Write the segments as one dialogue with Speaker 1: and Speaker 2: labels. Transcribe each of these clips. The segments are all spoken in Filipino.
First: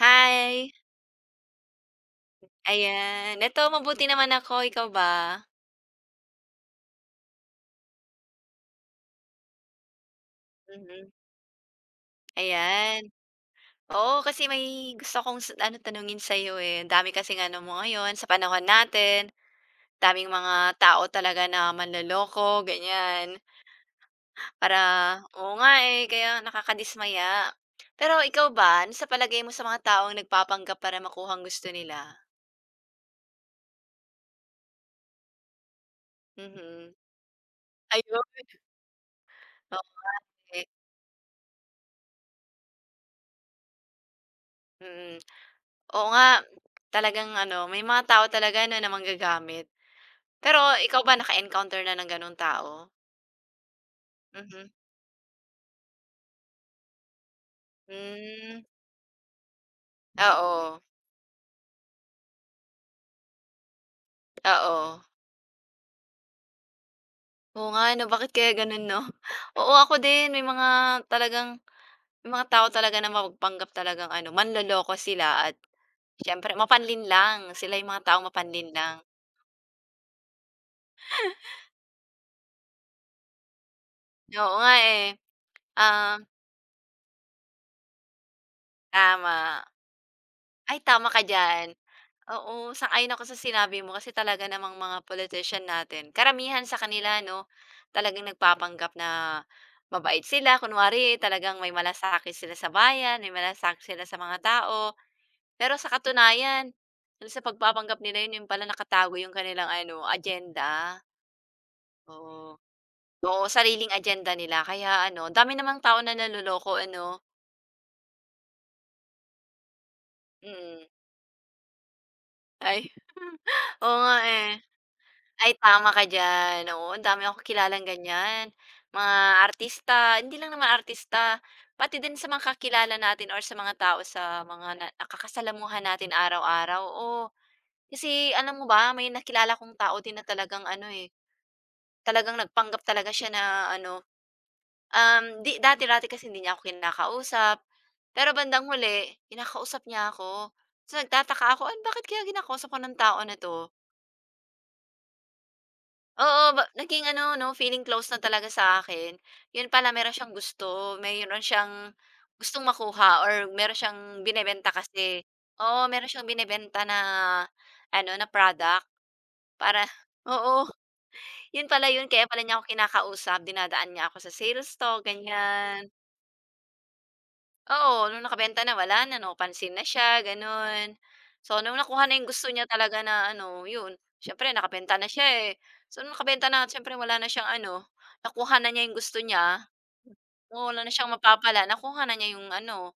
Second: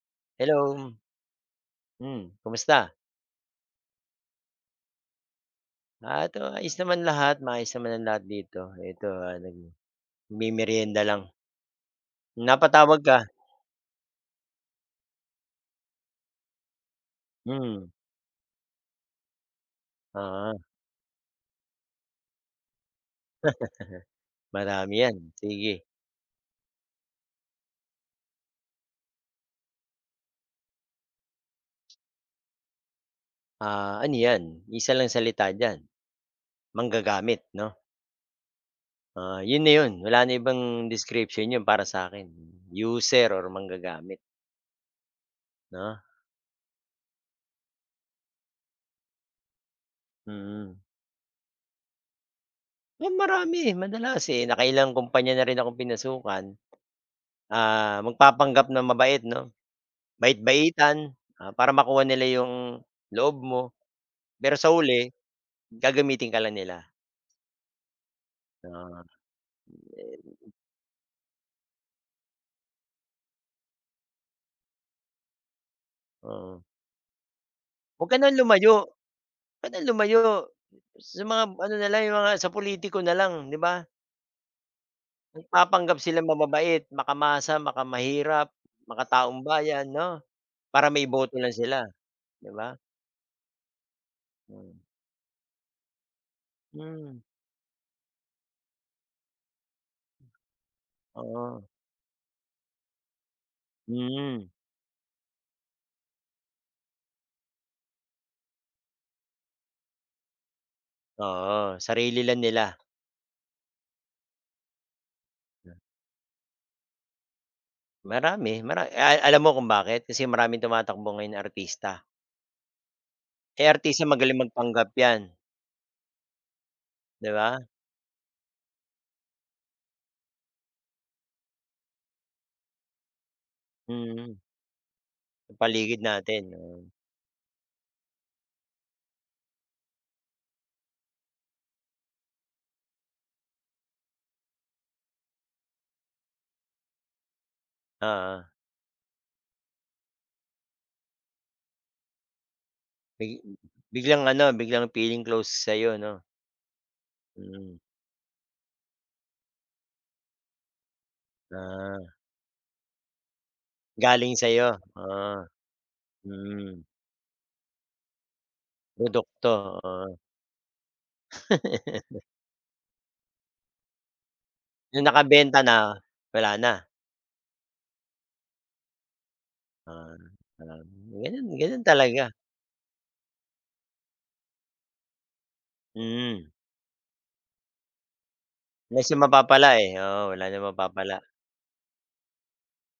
Speaker 1: Hi,
Speaker 2: Hello. Hmm, kumusta?
Speaker 1: ayan. Eto mabuti naman ako, ikaw ba?
Speaker 2: Ah, ito ayos naman lahat, maayos naman ang lahat dito. Ito, nagme
Speaker 1: Mhm,
Speaker 2: lang. Napatawag
Speaker 1: ayan.
Speaker 2: ka?
Speaker 1: Oo, kasi may gusto kong ano tanungin sa'yo, eh. Ang dami kasing ano mo
Speaker 2: Hmm,
Speaker 1: ngayon sa panahon natin, daming
Speaker 2: oo,
Speaker 1: mga tao talaga na manloloko, ganyan. Para
Speaker 2: marami 'yan,
Speaker 1: oo
Speaker 2: sige.
Speaker 1: nga, eh, kaya nakakadismaya. Pero ikaw ba, ano sa palagay mo sa mga taong nagpapanggap para makuha ang gusto nila?
Speaker 2: Ah, ano 'yan, isa lang salita diyan,
Speaker 1: Mhm.
Speaker 2: manggagamit 'no?
Speaker 1: Ayun,
Speaker 2: Ah, 'yun na 'yun, wala na ibang
Speaker 1: okey,
Speaker 2: description 'yun para sa akin, user or manggagamit
Speaker 1: mm.
Speaker 2: 'no?
Speaker 1: Oo nga, talagang ano, may mga tao talaga 'no, na manggagamit. Pero
Speaker 2: Mm.
Speaker 1: ikaw ba naka-encounter na ng gano'ng tao?
Speaker 2: Eh, marami, madalas, eh,
Speaker 1: Mhm.
Speaker 2: nakailang kumpanya na rin akong pinasukan. Ah,
Speaker 1: Hmm,
Speaker 2: magpapanggap na mabait 'no?
Speaker 1: oo,
Speaker 2: Bait-baitan, para makuha nila yung loob mo, pero sa
Speaker 1: oo.
Speaker 2: huli gagamitin ka lang nila.
Speaker 1: Oo nga 'no, bakit kaya gano'n 'no?
Speaker 2: Ah,
Speaker 1: Oo, ako din
Speaker 2: eh,
Speaker 1: may mga talagang may mga tao talaga na mapagpanggap talagang ano, manloloko sila at syempre,
Speaker 2: oo.
Speaker 1: mapanlin lang Sila yung mga
Speaker 2: Huwag ka
Speaker 1: tao
Speaker 2: ng
Speaker 1: mapanlin
Speaker 2: lumayo,
Speaker 1: lang.
Speaker 2: huwag ka ng lumayo sa mga ano na lang, yung mga sa pulitiko na lang, 'di ba?
Speaker 1: Oo nga eh.
Speaker 2: Nagpapanggap
Speaker 1: Ah,
Speaker 2: sila mababait, makamasa, makamahirap, makataong
Speaker 1: tama.
Speaker 2: bayan 'no,
Speaker 1: Ay,
Speaker 2: para may
Speaker 1: tama ka
Speaker 2: boto lang
Speaker 1: diyan.
Speaker 2: sila, 'di
Speaker 1: Oo,
Speaker 2: ba?
Speaker 1: sang-ayon ako sa sinabi mo kasi talaga namang
Speaker 2: Hmm,
Speaker 1: mga politician natin, karamihan sa kanila
Speaker 2: hmm,
Speaker 1: 'no, talagang nagpapanggap na mabait sila. Kunwari talagang
Speaker 2: oo,
Speaker 1: may malasakit sila sa bayan, may malasakit sila sa mga
Speaker 2: mm,
Speaker 1: tao. Pero sa katunayan, dun sa pagpapanggap nila yun, yun pala nakatago yung kanilang ano, agenda.
Speaker 2: oo, sarili lang
Speaker 1: Oo.
Speaker 2: nila.
Speaker 1: Oo, sariling agenda nila kaya ano, dami namang tao na naluloko ano.
Speaker 2: Marami, mara a alam mo kung bakit? Kasi maraming
Speaker 1: Mm.
Speaker 2: tumatakbo ngayon na artista.
Speaker 1: Ay,
Speaker 2: Eh,
Speaker 1: oo
Speaker 2: artista
Speaker 1: nga
Speaker 2: magaling
Speaker 1: eh.
Speaker 2: magpanggap 'yan,
Speaker 1: Ay, tama ka diyan. Oo, ang dami
Speaker 2: 'di
Speaker 1: akong
Speaker 2: ba?
Speaker 1: kilalang ganyan. Mga artista, hindi lang naman artista, pati din sa mga kakilala natin or sa mga tao
Speaker 2: Mm,
Speaker 1: sa mga na
Speaker 2: sa
Speaker 1: nakakasalamuha
Speaker 2: paligid
Speaker 1: natin
Speaker 2: natin, oo.
Speaker 1: araw-araw, oo. Kasi alam mo ba, may nakilala kong tao din na talagang ano, eh, talagang nagpanggap talaga siya na ano, 'di dati-dati kasi hindi niya ako kinakausap, pero
Speaker 2: Oo,
Speaker 1: bandang huli kinakausap niya ako. So, nagtataka ako, "An bakit kaya kinakausap ako ng tao
Speaker 2: big
Speaker 1: na 'to?"
Speaker 2: biglang feeling close sa'yo 'no?
Speaker 1: Oo, ba naging ano 'no,
Speaker 2: Mm,
Speaker 1: feeling close na talaga sa akin. 'Yun pala meron siyang gusto, mayroon siyang
Speaker 2: ah,
Speaker 1: gustong makuha or meron siyang
Speaker 2: galing sa'yo,
Speaker 1: binebenta kasi.
Speaker 2: oo,
Speaker 1: Oo, meron siyang
Speaker 2: mm,
Speaker 1: binebenta na ano, na product.
Speaker 2: produkto,
Speaker 1: Para
Speaker 2: oo.
Speaker 1: oo, 'yun pala 'yun kaya pala niya ako kinakausap, dinadaan niya ako sa sales to
Speaker 2: Nung nakabenta na,
Speaker 1: ganiyan.
Speaker 2: wala na?
Speaker 1: Oo, nung nakabenta na wala na, no? Pansin na
Speaker 2: Ah,
Speaker 1: siya
Speaker 2: um,
Speaker 1: gano'n.
Speaker 2: gano'n
Speaker 1: So, nung
Speaker 2: gano'n
Speaker 1: nakuha na
Speaker 2: talaga,
Speaker 1: yung gusto niya talaga na ano, yun, siyempre nakabenta na siya, eh. So, nung nakabenta
Speaker 2: mm.
Speaker 1: na siyempre wala na siyang ano, nakuha na niya yung
Speaker 2: Wala siyang
Speaker 1: gusto niya.
Speaker 2: mapapala, eh, oo, wala nang
Speaker 1: Oo, wala na siyang
Speaker 2: mapapala,
Speaker 1: mapapala, nakuha na niya yung ano,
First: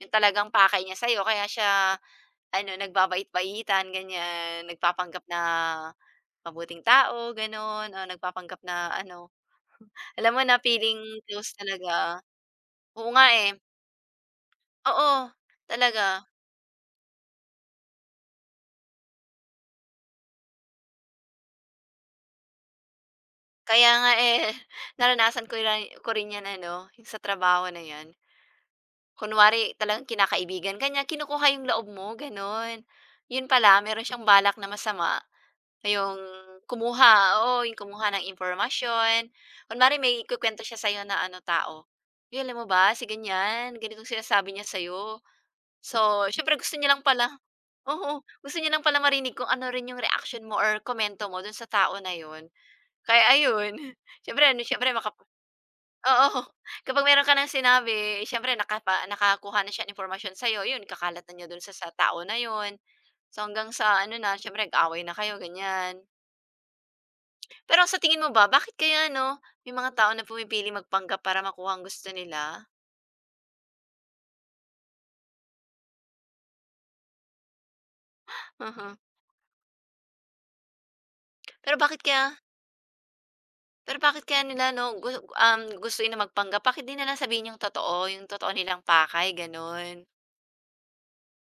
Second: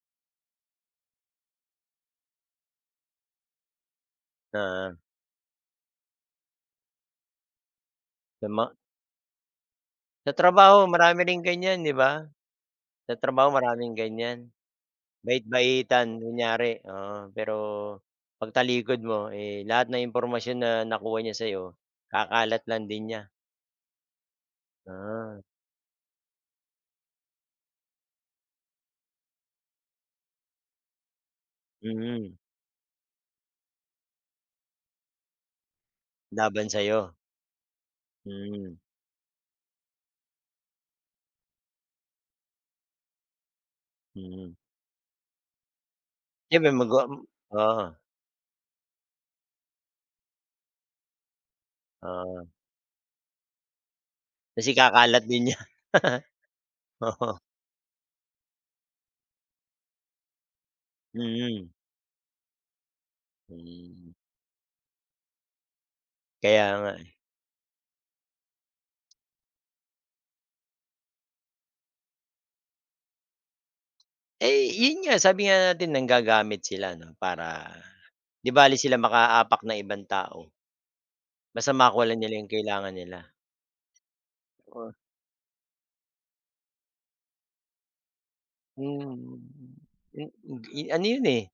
Speaker 1: yung talagang pakay niya sa'yo kaya siya ano, nagbabait-baitan ganyan,
Speaker 2: oo.
Speaker 1: nagpapanggap na mabuting tao gano'n, o
Speaker 2: Sa
Speaker 1: nagpapanggap
Speaker 2: ma
Speaker 1: na ano,
Speaker 2: sa
Speaker 1: alam mo na
Speaker 2: trabaho
Speaker 1: feeling
Speaker 2: marami ring
Speaker 1: close
Speaker 2: ganiyan, 'di ba?
Speaker 1: talaga. Oo
Speaker 2: Sa
Speaker 1: nga,
Speaker 2: trabaho
Speaker 1: eh.
Speaker 2: maraming ganiyan.
Speaker 1: Oo, talaga.
Speaker 2: Bait-baitan kunyari, oo. Pero 'pag mo, eh, lahat ng impormasyon na nakuha niya sa'yo kakalat lang din niya.
Speaker 1: Kaya nga, eh,
Speaker 2: Ah,
Speaker 1: naranasan ko rin 'yan ano, yung sa trabaho na 'yan. Kunwari talagang kinakaibigan kanya niya, kinukuha yung loob mo,
Speaker 2: mm.
Speaker 1: gano'n. 'Yun pala meron siyang balak na masama, yung
Speaker 2: Laban sa'yo.
Speaker 1: kumuha, oo, yung kumuha ng
Speaker 2: Mm,
Speaker 1: impormasyon. Kunwari may ikukuwento siya sa'yo na ano, tao, "Uy, alam mo ba si ganyan, ganitong sinasabi
Speaker 2: mm.
Speaker 1: niya sa'yo." So, siyempre
Speaker 2: Siyempre
Speaker 1: gusto
Speaker 2: mag
Speaker 1: niya
Speaker 2: o
Speaker 1: lang pala.
Speaker 2: oo,
Speaker 1: Oo, gusto niya lang pala marinig kung ano rin yung reaction mo or komento mo do'n sa tao na 'yun.
Speaker 2: oo.
Speaker 1: Kaya ayun, siyempre ano
Speaker 2: Kasi
Speaker 1: siyempre
Speaker 2: kakalat
Speaker 1: makapa
Speaker 2: din niya.
Speaker 1: oo, kapag meron ka
Speaker 2: Oo.
Speaker 1: ng sinabi siyempre nakapa nakakuha na siya ng impormasyon sa'yo, yun kakalat na niya dun
Speaker 2: Mm,
Speaker 1: sa tao na yun. So, hanggang sa
Speaker 2: mm.
Speaker 1: ano na siyempre nag-away na kayo ganyan.
Speaker 2: Kaya nga, eh.
Speaker 1: Pero sa tingin mo ba bakit kaya ano, may mga tao na pumipili magpanggap para makuha ang gusto nila?
Speaker 2: Eh, yun nga sabi nga natin nanggagamit sila 'no para 'di bale
Speaker 1: Mhm,
Speaker 2: sila makaapak ng ibang tao. Basta
Speaker 1: pero bakit
Speaker 2: makuha lang nila
Speaker 1: kaya
Speaker 2: yung kailangan nila.
Speaker 1: pero bakit kaya nila 'no gusto nila magpanggap bakit di na lang sabihin yung totoo nilang pakay
Speaker 2: Mm,
Speaker 1: gano'n?
Speaker 2: hmm, ano yun, eh,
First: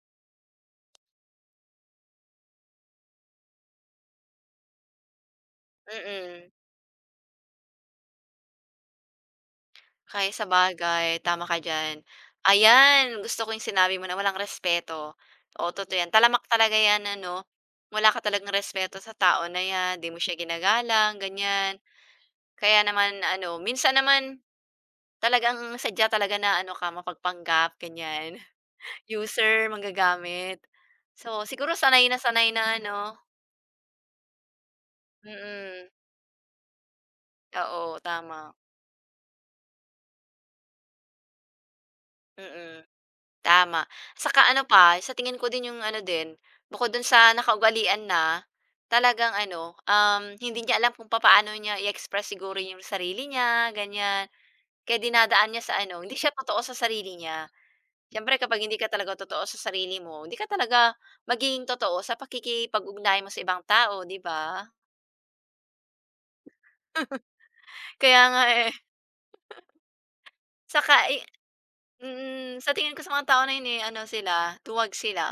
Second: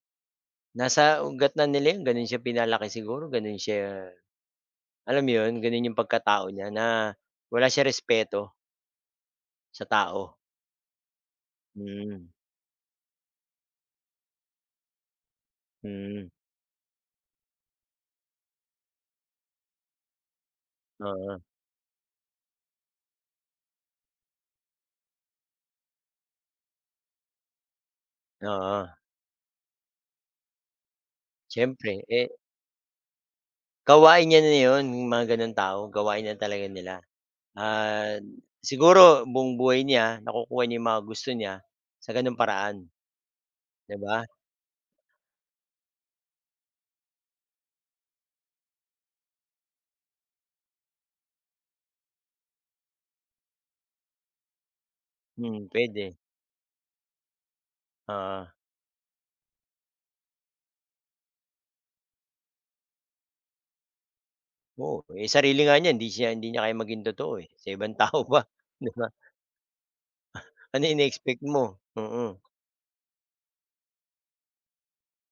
Speaker 2: nasa ugat na nila yun ganun siya pinalaki siguro, ganun siya alam mo yun, ganun yung pagkatao
Speaker 1: Mm.
Speaker 2: niya na wala siya respeto sa
Speaker 1: Kay
Speaker 2: tao.
Speaker 1: sabagay, tama ka diyan.
Speaker 2: Mm,
Speaker 1: Ayan, gusto ko yung sinabi mo na walang respeto. Oo, totoo yan.
Speaker 2: mm,
Speaker 1: Talamak talaga yan ano, wala ka talagang respeto sa tao na yan, 'di mo siya ginagalang,
Speaker 2: oo,
Speaker 1: ganyan. Kaya naman ano, minsan naman talagang sadya talaga na ano ka, mapagpanggap, ganyan.
Speaker 2: oo,
Speaker 1: User, manggagamit. So, siguro
Speaker 2: siyempre, eh,
Speaker 1: sanay na ano
Speaker 2: gawain niya na yun yung mga gano'ng tao,
Speaker 1: mm.
Speaker 2: gawain na talaga nila.
Speaker 1: Oo,
Speaker 2: Ah,
Speaker 1: tama.
Speaker 2: siguro buong buhay niya nakukuha niya yung mga gusto niya sa gano'ng paraan,
Speaker 1: Mm. Tama.
Speaker 2: 'di ba?
Speaker 1: Saka ano pa, sa tingin ko din yung ano din, bukod dun sa nakaugalian na, talagang ano, hindi niya alam kung papaano niya i-express siguro yung sarili niya, ganyan. Kaya dinadaan niya
Speaker 2: Mm,
Speaker 1: sa ano,
Speaker 2: puwede,
Speaker 1: hindi siya totoo sa sarili niya. Siyempre
Speaker 2: oo.
Speaker 1: kapag hindi ka talaga totoo sa sarili mo, hindi ka talaga magiging totoo sa pakikipag-ugnayan mo sa ibang tao, di ba?
Speaker 2: Oo, eh, sarili nga niya hindi niya kayang maging totoo, eh, sa ibang tao
Speaker 1: Kaya nga
Speaker 2: ba,
Speaker 1: eh.
Speaker 2: 'di ba? Ano
Speaker 1: Saka i
Speaker 2: ini-expect mo? Mm,
Speaker 1: mm, sa tingin ko sa mga tao na yun, eh, ano sila, tuwag sila.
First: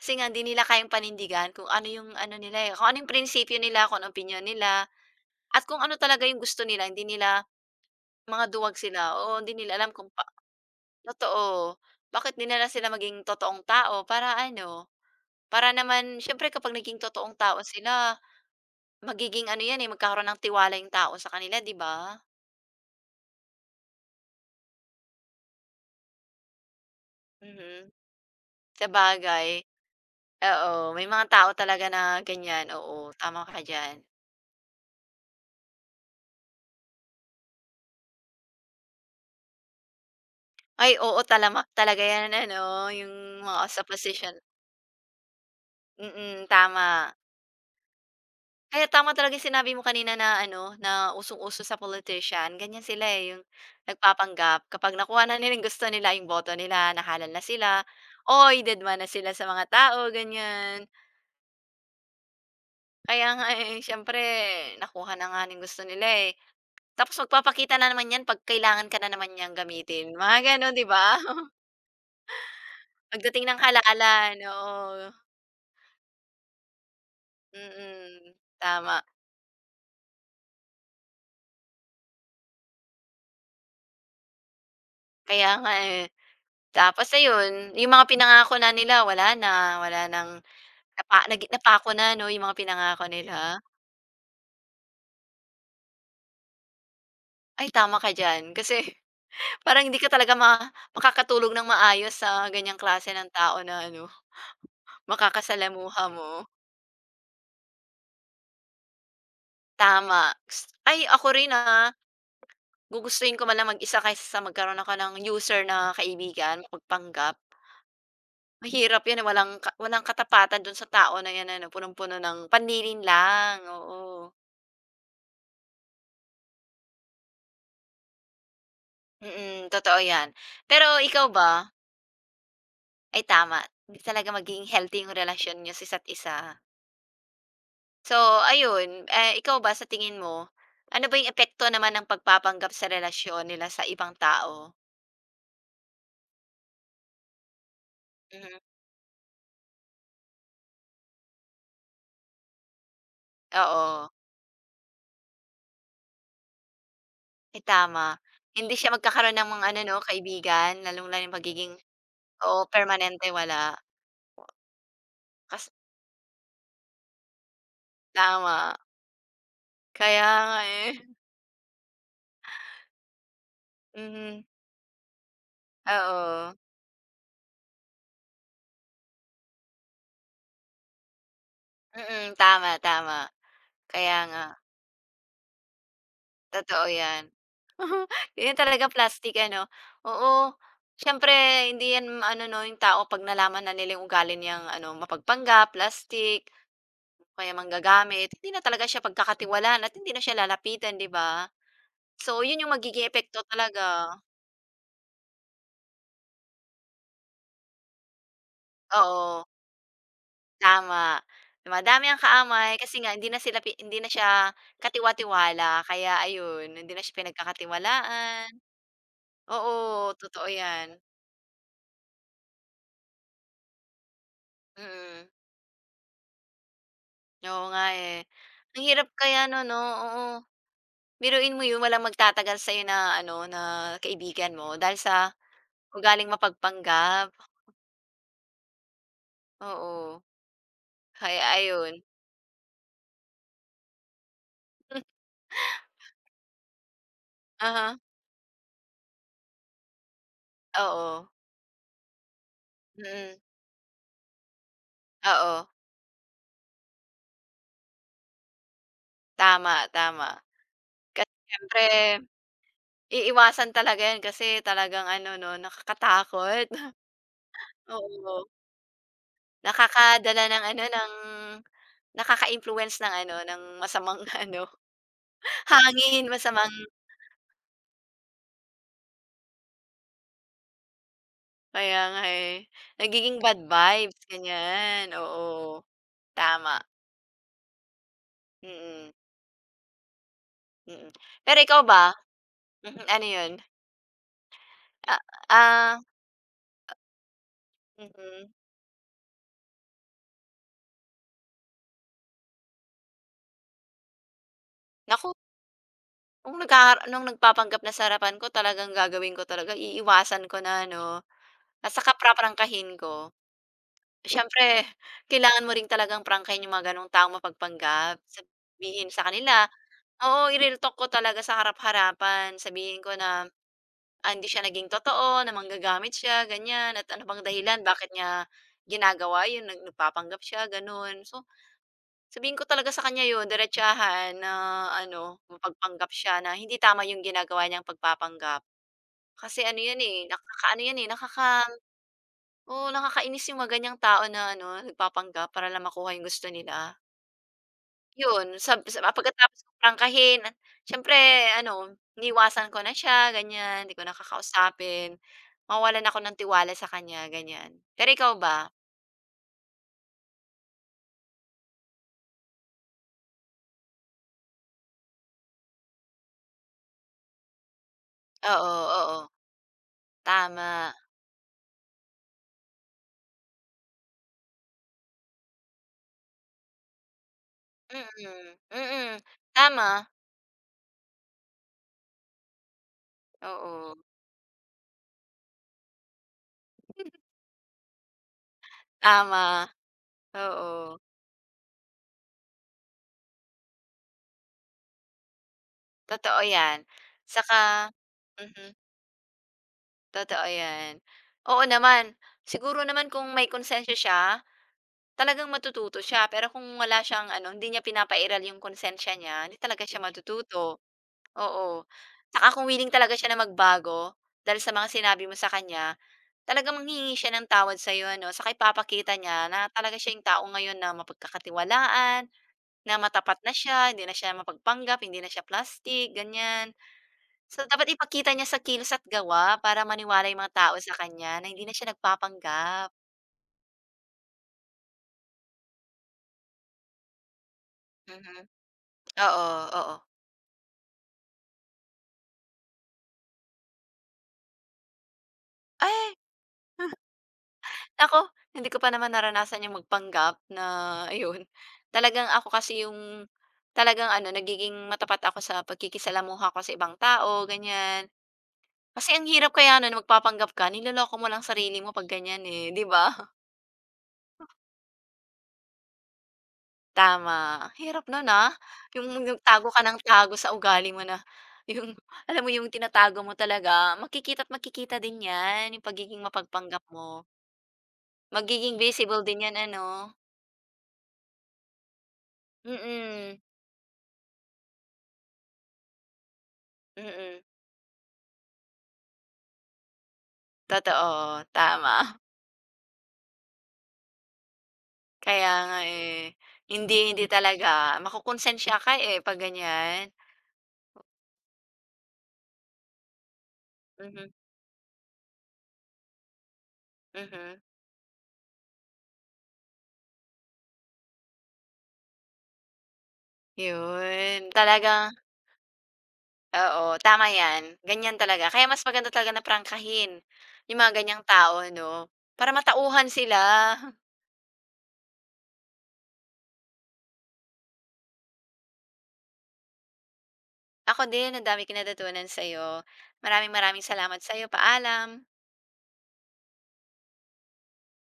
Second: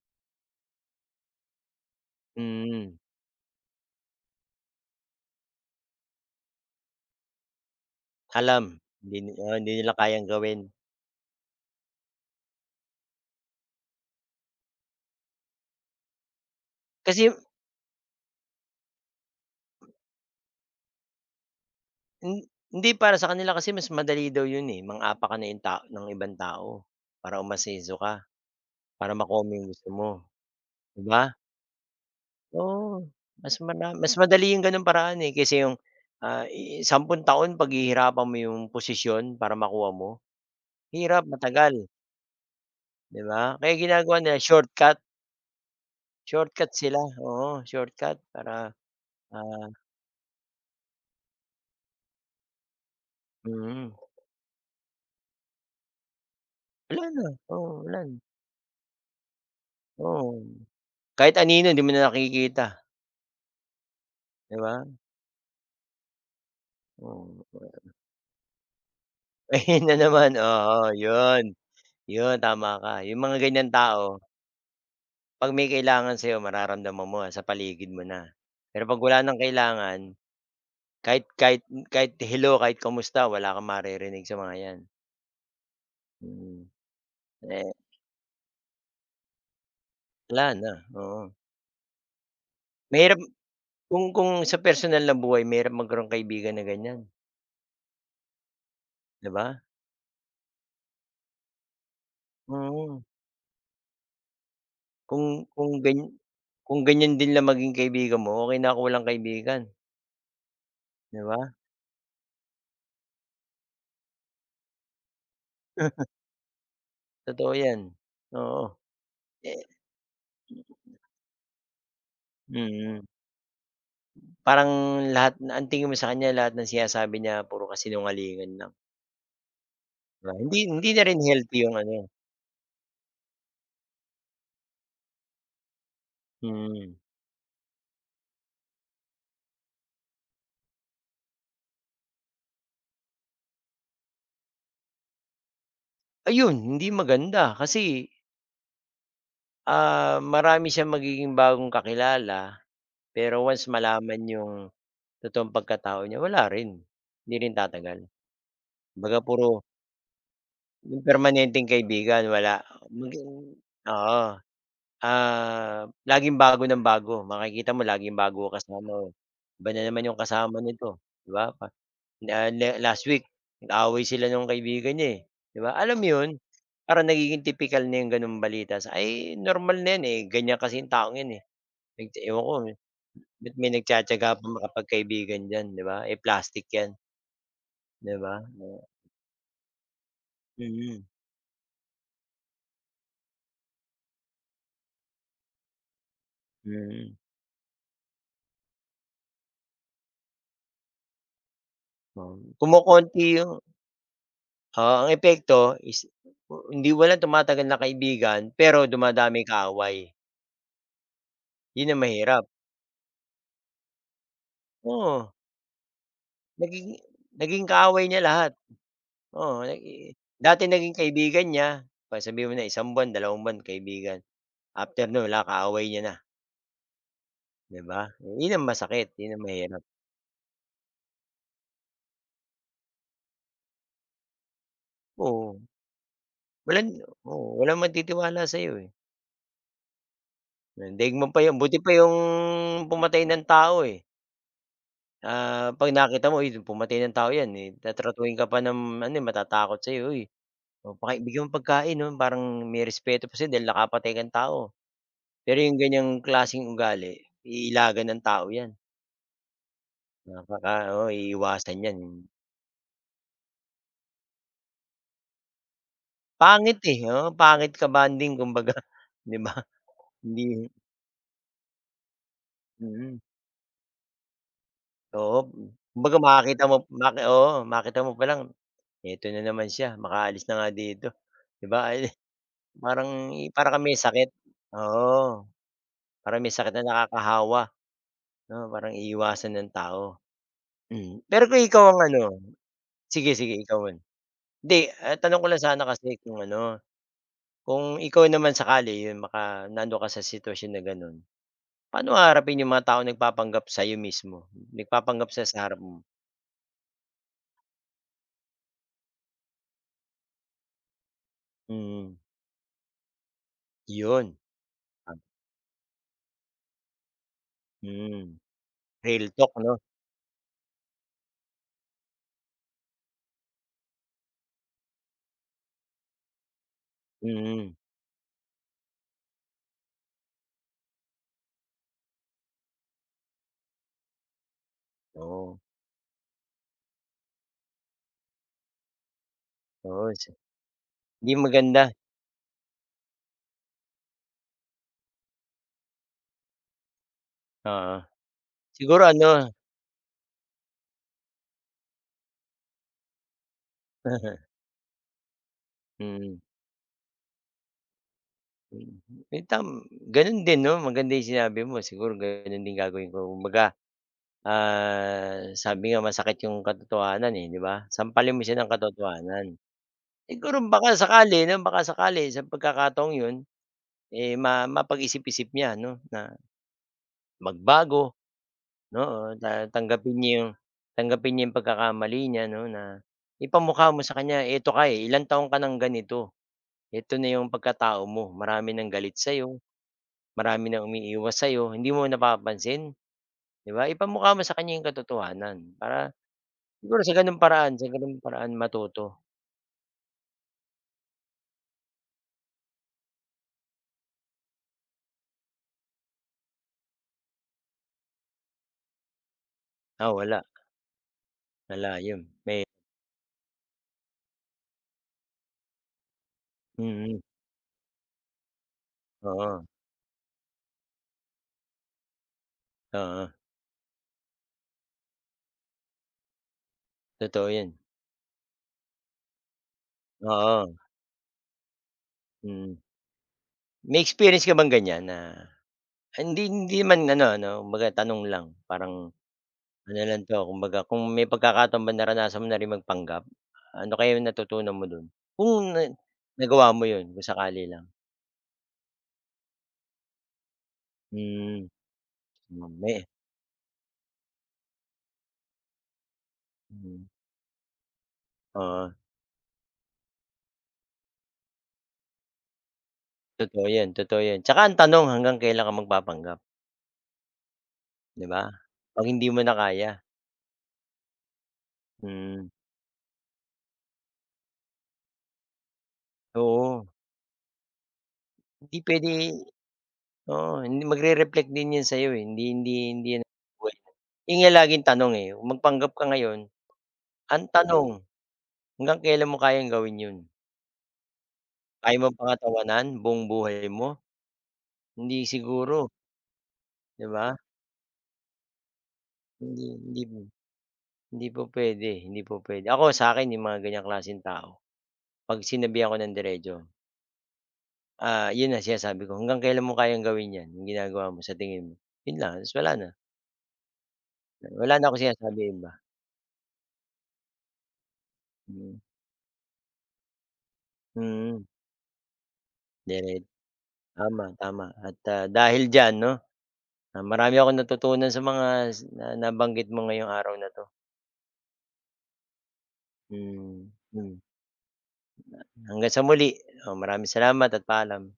Speaker 1: Kasi nga hindi nila kayang panindigan kung ano yung ano nila, eh, kung
Speaker 2: mm.
Speaker 1: ano yung prinsipyo nila, kung anong opinyon nila, at kung ano talaga yung gusto nila. Hindi nila mga
Speaker 2: Alam,
Speaker 1: duwag sila,
Speaker 2: hindi ni
Speaker 1: oo, hindi
Speaker 2: oo, hindi
Speaker 1: nila alam
Speaker 2: nila
Speaker 1: kung pa
Speaker 2: kayang gawin.
Speaker 1: totoo. Bakit di na sila maging totoong tao para ano, para naman siyempre kapag naging
Speaker 2: Kasi
Speaker 1: totoong tao sila, magiging ano yan, eh, magkakaroon ng tiwala yung tao sa kanila, 'di ba?
Speaker 2: hin hindi para sa kanila kasi mas madali daw yun, eh, mang-apa ka ng ibang tao para
Speaker 1: Mhm,
Speaker 2: umasenso ka,
Speaker 1: Sa
Speaker 2: para makuha
Speaker 1: bagay.
Speaker 2: mo yung gusto mo,
Speaker 1: Oo,
Speaker 2: 'di
Speaker 1: may
Speaker 2: ba?
Speaker 1: mga tao talaga na ganyan, oo,
Speaker 2: Oo,
Speaker 1: tama
Speaker 2: mas
Speaker 1: ka
Speaker 2: mada
Speaker 1: diyan.
Speaker 2: mas madali yung gano'ng paraan, eh, kaysa yung, ah, 10 taon paghihirapan mo yung posisyon para makuha mo,
Speaker 1: Ay, oo,
Speaker 2: hirap,
Speaker 1: talamak
Speaker 2: matagal,
Speaker 1: talaga 'yan ano, yung
Speaker 2: 'di ba?
Speaker 1: mga
Speaker 2: Kaya
Speaker 1: sa
Speaker 2: ginagawa
Speaker 1: posisyon
Speaker 2: nila shortcut.
Speaker 1: mm,
Speaker 2: Shortcut sila,
Speaker 1: tama.
Speaker 2: oo, shortcut para,
Speaker 1: Kaya tama talaga yung
Speaker 2: ah
Speaker 1: sinabi mo kanina na ano, na usong-uso sa politician, ganyan sila, eh, yung
Speaker 2: mm.
Speaker 1: nagpapanggap kapag nakuha na nila yung gusto nila, yung boto nila,
Speaker 2: Wala na,
Speaker 1: nahalal na
Speaker 2: oo,
Speaker 1: sila,
Speaker 2: wala na,
Speaker 1: oy, dedma na sila sa mga tao,
Speaker 2: oo.
Speaker 1: ganyan.
Speaker 2: Kahit anino hindi mo na nakikita,
Speaker 1: Kaya nga, eh, siyempre
Speaker 2: 'di ba?
Speaker 1: nakuha na nga yung gusto nila, eh, tapos
Speaker 2: Oo,
Speaker 1: magpapakita na naman 'yan 'pag kailangan ka na naman niyang
Speaker 2: ayun na
Speaker 1: gamitin,
Speaker 2: naman,
Speaker 1: mga gano'n, 'di
Speaker 2: oo,
Speaker 1: ba?
Speaker 2: yun, yun tama ka. Yung mga
Speaker 1: Pagdating ng
Speaker 2: ganyan tao
Speaker 1: halalan, oo.
Speaker 2: 'pag may kailangan sa'yo mararamdaman mo sa paligid mo na.
Speaker 1: Mm,
Speaker 2: Pero 'pag
Speaker 1: tama.
Speaker 2: wala ng kailangan, kahit kahit kahit hello, kahit kamusta, wala kang maririnig sa mga 'yan,
Speaker 1: Kaya nga, eh.
Speaker 2: mm.
Speaker 1: Tapos
Speaker 2: Eh,
Speaker 1: ayun, yung mga pinangako na nila wala na, wala ng
Speaker 2: wala na,
Speaker 1: napa
Speaker 2: oo.
Speaker 1: nagi napako na 'no, yung mga pinangako
Speaker 2: Mahirap
Speaker 1: nila.
Speaker 2: kung sa personal na buhay mahirap magkaroon kaibigan na ganyan.
Speaker 1: Ay tama ka diyan, kasi
Speaker 2: 'Di ba?
Speaker 1: parang hindi ka talaga ma makakatulog ng maayos sa ganyang
Speaker 2: Mm,
Speaker 1: klase ng tao na ano,
Speaker 2: kung
Speaker 1: makakasalamuha
Speaker 2: ganyan
Speaker 1: mo.
Speaker 2: din lang maging kaibigan mo, okey na ako walang kaibigan,
Speaker 1: Tama. Gus ay
Speaker 2: 'di
Speaker 1: ako
Speaker 2: ba?
Speaker 1: rin, ah, gugustuhin ko man lang mag-isa kaysa sa magkaroon ako ng user na kaibigan, mapagpanggap.
Speaker 2: Totoo 'yan, oo.
Speaker 1: Mahirap 'yan, eh, walang
Speaker 2: Eh
Speaker 1: ka walang katapatan dun sa tao na 'yan ano, punong-puno ng
Speaker 2: mm,
Speaker 1: panlilin lang, oo.
Speaker 2: parang lahat na ang tingin mo sa kanya lahat ng sinasabi niya puro kasinungalingan lang,
Speaker 1: Mm, totoo
Speaker 2: 'di
Speaker 1: 'yan.
Speaker 2: ba? Hindi
Speaker 1: Pero
Speaker 2: hindi na rin
Speaker 1: ikaw ba,
Speaker 2: healthy yung ano
Speaker 1: ay tama, hindi talaga magiging healthy yung relasyon niyo sa isa't isa.
Speaker 2: mm.
Speaker 1: So ayun, eh, ikaw ba sa tingin mo, ano ba yung epekto naman ng pagpapanggap sa relasyon nila sa ibang tao?
Speaker 2: Ayun, hindi maganda kasi,
Speaker 1: Mhm,
Speaker 2: marami siyang magiging bagong kakilala, pero once
Speaker 1: oo,
Speaker 2: malaman yung totoong pagkatao niya, wala rin, hindi rin
Speaker 1: ay
Speaker 2: tatagal.
Speaker 1: tama. Hindi siya
Speaker 2: Kumbaga
Speaker 1: magkakaroon
Speaker 2: puro.
Speaker 1: ng mga ano 'no, kaibigan,
Speaker 2: Yung
Speaker 1: lalong lang yung
Speaker 2: permanenteng
Speaker 1: pagiging
Speaker 2: kaibigan wala.
Speaker 1: oo,
Speaker 2: Maging
Speaker 1: permanente wala.
Speaker 2: oo,
Speaker 1: Kas
Speaker 2: ah, laging bago ng bago, makikita mo laging bago ang
Speaker 1: tama,
Speaker 2: kasama mo. Iba na naman yung
Speaker 1: kaya
Speaker 2: kasama
Speaker 1: nga,
Speaker 2: nito,
Speaker 1: eh.
Speaker 2: 'di ba? Pa na la Last week nag-away sila
Speaker 1: Mhm,
Speaker 2: ng kaibigan niya, eh, 'di ba? Alam mo yun?
Speaker 1: oo.
Speaker 2: Parang nagiging tipikal na yung gano'ng balita sa ay normal na yan, eh, ganyan kasi yung taong yan, eh.
Speaker 1: Mm,
Speaker 2: Ewan ko
Speaker 1: tama, tama.
Speaker 2: ba't may
Speaker 1: Kaya
Speaker 2: nagtiyatiyaga
Speaker 1: nga,
Speaker 2: pa makapagkaibigan diyan, 'di ba? Eh, plastic
Speaker 1: totoo
Speaker 2: yan,
Speaker 1: 'yan.
Speaker 2: 'di ba?
Speaker 1: Yun
Speaker 2: Oo,
Speaker 1: talaga plastic ano, oo.
Speaker 2: mm,
Speaker 1: Siyempre hindi 'yan ano 'no, yung tao 'pag nalaman na nila yung ugali niyang ano, mapagpanggap, plastic,
Speaker 2: mm.
Speaker 1: kaya manggagamit, hindi na talaga siya pagkakatiwalaan at hindi na siya lalapitan, 'di ba?
Speaker 2: Oo,
Speaker 1: So, yun yung magiging
Speaker 2: kumokonti
Speaker 1: epekto talaga,
Speaker 2: oo, ang epekto is hindi walang tumatagal na kaibigan, pero dumadami
Speaker 1: oo.
Speaker 2: kaaway.
Speaker 1: Tama,
Speaker 2: 'Yun ang
Speaker 1: madami ang
Speaker 2: mahirap.
Speaker 1: kaamay kasi nga hindi na siya
Speaker 2: Oo,
Speaker 1: katiwa-tiwala kaya ayun,
Speaker 2: naging
Speaker 1: hindi na siya
Speaker 2: naging kaaway niya
Speaker 1: pinagkakatiwalaan.
Speaker 2: lahat. Oo,
Speaker 1: Oo, totoo
Speaker 2: dati
Speaker 1: 'yan,
Speaker 2: naging kaibigan niya, pa sabihin mo na isang buwan, 2 buwan kaibigan, after
Speaker 1: mm.
Speaker 2: nun wala, kaaway niya na,
Speaker 1: Oo
Speaker 2: 'di
Speaker 1: nga,
Speaker 2: ba?
Speaker 1: eh.
Speaker 2: 'Yun ang
Speaker 1: Ang
Speaker 2: masakit,
Speaker 1: hirap
Speaker 2: 'yun ang
Speaker 1: kaya nun 'no,
Speaker 2: mahirap.
Speaker 1: oo. Biruin mo yun walang magtatagal sa'yo na ano, na kaibigan mo dahil sa
Speaker 2: Oo,
Speaker 1: ugaling
Speaker 2: walang
Speaker 1: mapagpanggap,
Speaker 2: walang magtitiwala sa'yo, eh,
Speaker 1: oo.
Speaker 2: daigmam pa
Speaker 1: Kaya
Speaker 2: 'yun, buti pa
Speaker 1: ayun.
Speaker 2: 'yung pumatay ng tao, eh. Ah, 'pag nakita mo, "Uy, pumatay ng tao 'yan, eh."
Speaker 1: aha
Speaker 2: Tatratuhin ka pa ng ano, eh, matatakot sa'yo, "Uy,
Speaker 1: huh
Speaker 2: oh, paki
Speaker 1: oo,
Speaker 2: bigyan mo pagkain, oh." Parang may respeto pa
Speaker 1: mm.
Speaker 2: sa'yo dahil nakapatay kang tao. Pero
Speaker 1: Oo,
Speaker 2: yung ganyang klaseng ugali, iilagan ng tao 'yan.
Speaker 1: tama, tama.
Speaker 2: Oo,
Speaker 1: Kasi
Speaker 2: iiwasan
Speaker 1: siyempre
Speaker 2: 'yan.
Speaker 1: Iiwasan talaga yun kasi talagang ano 'no, nakakatakot.
Speaker 2: Pangit, eh, oo, pangit ka-bonding
Speaker 1: Oo,
Speaker 2: kumbaga, 'di ba?
Speaker 1: nakakadala
Speaker 2: Hindi
Speaker 1: ng ano, ng nakaka-impluwens ng
Speaker 2: mm,
Speaker 1: ano, ng masamang ano,
Speaker 2: oo. Kumbaga
Speaker 1: hangin,
Speaker 2: makakita
Speaker 1: masamang
Speaker 2: mo maki oo, makita mo pa lang, "Eto na naman siya, makaalis na nga dito." 'Di ba?
Speaker 1: kaya
Speaker 2: Ay,
Speaker 1: nga eh,
Speaker 2: parang
Speaker 1: nagiging
Speaker 2: eh,
Speaker 1: bad
Speaker 2: para kang may
Speaker 1: vibes,
Speaker 2: sakit.
Speaker 1: ganyan.
Speaker 2: Oo.
Speaker 1: Oo,
Speaker 2: Parang may sakit
Speaker 1: tama,
Speaker 2: na nakakahawa 'no, parang
Speaker 1: mm,
Speaker 2: iiwasan ng tao.
Speaker 1: mm.
Speaker 2: Hmm, pero
Speaker 1: Pero
Speaker 2: kung
Speaker 1: ikaw
Speaker 2: ikaw ang
Speaker 1: ba?
Speaker 2: ano
Speaker 1: Mhm, ano
Speaker 2: sige,
Speaker 1: 'yun?
Speaker 2: sige ikaw muna. Hindi,
Speaker 1: Ah
Speaker 2: tanong ko lang sana
Speaker 1: ah,
Speaker 2: kasi kung ano, kung ikaw
Speaker 1: mhm.
Speaker 2: naman sakali yun naano ka sa sitwasyon na gano'n, paano haharapin yung mga taong nagpapanggap sa'yo mismo? Nagpapanggap
Speaker 1: Naku,
Speaker 2: sila sa harap mo?
Speaker 1: nung nagpapanggap na sa harapan ko talagang gagawin ko talaga, iiwasan ko na 'no, at saka
Speaker 2: Mm,
Speaker 1: paprangkahin ko.
Speaker 2: yun.
Speaker 1: Siyempre,
Speaker 2: Ah,
Speaker 1: kailangan mo rin talagang prangkahin yung mga gano'ng taong mapagpanggap.
Speaker 2: mm,
Speaker 1: Sabihin sa
Speaker 2: real talk
Speaker 1: kanila
Speaker 2: 'no?
Speaker 1: oo, i-real talk ko talaga sa harap-harapan. Sabihin ko na, ah, hindi siya naging totoo, na manggagamit siya, ganyan, at ano bang
Speaker 2: Mm,
Speaker 1: dahilan bakit niya ginagawa yun, nagpapanggap siya, gano'n. So, sabihin ko talaga sa kanya yun, diretsahan na ano,
Speaker 2: oo,
Speaker 1: mapagpanggap siya na hindi tama yung ginagawa niyang pagpapanggap. Kasi ano yan,
Speaker 2: oo,
Speaker 1: eh, nakakaano yan, eh,
Speaker 2: hindi
Speaker 1: nakaka
Speaker 2: maganda,
Speaker 1: Oo, nakakainis yung mga ganiyang tao na ano, nagpapanggap para lang makuha yung gusto nila.
Speaker 2: oo.
Speaker 1: Yun, sab sa
Speaker 2: Siguro ano
Speaker 1: pagkatapos kong prangkahin, siyempre ano, iniwasan ko na siya ganiyan, hindi ko na kakausapin, nawawalan ako ng
Speaker 2: mm.
Speaker 1: tiwala sa kanya ganyan. Pero ikaw ba?
Speaker 2: Mm, eh, gano'n din 'no, maganda yung sinabi mo siguro gano'n din gagawin ko. Kumbaga, sabi nga masakit yung katotohanan, eh, 'di ba? Sampalin mo siya ng
Speaker 1: Oo, oo,
Speaker 2: katotohanan. Siguro
Speaker 1: tama.
Speaker 2: baka sakali 'no, baka sakali sa pagkakataong yun, eh, mapag-isip-isip niya 'no, na magbago
Speaker 1: Mm,
Speaker 2: 'no,
Speaker 1: mm,
Speaker 2: o
Speaker 1: tama,
Speaker 2: tanggapin niya yung pagkakamali niya 'no, na ipamukha
Speaker 1: oo,
Speaker 2: mo sa kanya, "Eto ka, eh, ilang taon ka ng ganito, eto na yung pagkatao mo, marami ng galit sa'yo."
Speaker 1: tama,
Speaker 2: Marami nang
Speaker 1: oo,
Speaker 2: umiiwas sa'yo, hindi mo napapansin, 'di ba? Ipamukha mo sa kanya yung katotohanan para
Speaker 1: totoo 'yan.
Speaker 2: siguro
Speaker 1: Saka
Speaker 2: sa gano'ng paraan
Speaker 1: mhm,
Speaker 2: matuto.
Speaker 1: totoo 'yan. Oo naman, siguro naman kung may konsensiya siya Talagang matututo siya, pero kung wala siyang ano, hindi niya pinapairal yung konsensya niya, hindi talaga siya
Speaker 2: Ah, wala,
Speaker 1: matututo, oo.
Speaker 2: wala 'yun.
Speaker 1: Tsaka kung willing talaga siya na magbago, dahil sa mga sinabi mo sa kanya, talagang manghihingi
Speaker 2: Mm,
Speaker 1: siya ng tawad sa'yo ano, saka ipapakita niya
Speaker 2: oo,
Speaker 1: na talaga siya yung tao ngayon na mapagkakatiwalaan, na
Speaker 2: oo,
Speaker 1: matapat na siya, hindi na siya mapagpanggap, hindi na siya plastic, ganyan.
Speaker 2: totoo
Speaker 1: So,
Speaker 2: 'yun.
Speaker 1: dapat ipakita niya sa kilos at gawa para maniwala yung mga
Speaker 2: Oo,
Speaker 1: tao sa kanya na hindi na siya
Speaker 2: mm.
Speaker 1: nagpapanggap.
Speaker 2: May experience ka bang ganiyan na hindi hindi naman ano 'no, kumbaga tanong
Speaker 1: Mhm.
Speaker 2: lang, parang
Speaker 1: Oo, oo.
Speaker 2: ano lang 'to, kumbaga kung may pagkakataon ba naranasan mo na rin magpanggap? Ano kaya yung natutunan mo dun? Kung
Speaker 1: Ay!
Speaker 2: nagawa mo 'yun kung sakali lang?
Speaker 1: Ako hindi ko pa naman naranasan yung magpanggap na ayun.
Speaker 2: Hmm,
Speaker 1: Talagang ako kasi
Speaker 2: may
Speaker 1: yung talagang ano, nagiging matapat ako sa pagkikisalamuha ko sa ibang
Speaker 2: mm.
Speaker 1: tao, ganyan.
Speaker 2: Oo,
Speaker 1: Kasi ang hirap kaya nun magpapanggap ka, niloloko mo lang sarili mo 'pag ganyan, eh, 'di ba?
Speaker 2: totoo 'yan, totoo 'yan. Tsaka ang tanong hanggang kailan ka magpapanggap,
Speaker 1: Tama, hirap
Speaker 2: 'di
Speaker 1: nun,
Speaker 2: ba?
Speaker 1: ah,
Speaker 2: 'Pag
Speaker 1: yung
Speaker 2: hindi mo na
Speaker 1: nagtago ka
Speaker 2: kaya,
Speaker 1: ng tago sa ugali mo na yung alam
Speaker 2: mm,
Speaker 1: mo yung tinatago mo talaga, makikita't makikita din 'yan, yung pagiging mapagpanggap
Speaker 2: oo.
Speaker 1: mo. Magiging
Speaker 2: Hindi puwede
Speaker 1: visible din 'yan ano,
Speaker 2: oo, hindi magre-reflect din 'yan sa'yo, eh, hindi hindi hindi 'yan ang
Speaker 1: mm
Speaker 2: buhay. 'Yun nga laging tanong, eh, kung magpanggap ka ngayon,
Speaker 1: mm, mm.
Speaker 2: ang tanong hanggang kailan mo kayang gawin 'yun?
Speaker 1: Totoo,
Speaker 2: Kaya mo
Speaker 1: tama.
Speaker 2: pangatawanan buong buhay mo? Hindi
Speaker 1: Kaya
Speaker 2: siguro,
Speaker 1: nga, eh, hindi
Speaker 2: 'di
Speaker 1: hindi
Speaker 2: ba?
Speaker 1: talaga makokonsensya ka, eh, 'pag
Speaker 2: Hindi hindi
Speaker 1: ganyan.
Speaker 2: hindi po puwede, hindi po puwede. Ako sa akin yung mga ganyang klaseng
Speaker 1: Mhm,
Speaker 2: tao, 'pag sinabihan ko ng diretso.
Speaker 1: mhm,
Speaker 2: Ah, yun ang sinasabi ko, hanggang kailan mo kayang gawin 'yan, yung ginagawa mo sa tingin mo? Yun lang, ta's wala na.
Speaker 1: yun
Speaker 2: Wala na akong
Speaker 1: talagang
Speaker 2: sinasabi iba.
Speaker 1: oo, tama yan, ganyan talaga. Kaya
Speaker 2: Mm,
Speaker 1: mas maganda talaga na prangkahin yung mga ganyang
Speaker 2: mm,
Speaker 1: tao 'no, para matauhan
Speaker 2: direct.
Speaker 1: sila.
Speaker 2: Tama, tama at, dahil diyan 'no, marami akong natutunan sa mga na nabanggit mo ngayong araw na 'to.
Speaker 1: Ako din ang dami ko natutunan sa'yo. Maraming
Speaker 2: Hmm,
Speaker 1: maraming
Speaker 2: hmm.
Speaker 1: salamat sa'yo, paalam.
Speaker 2: Hanggang sa muli, oh, maraming salamat at paalam.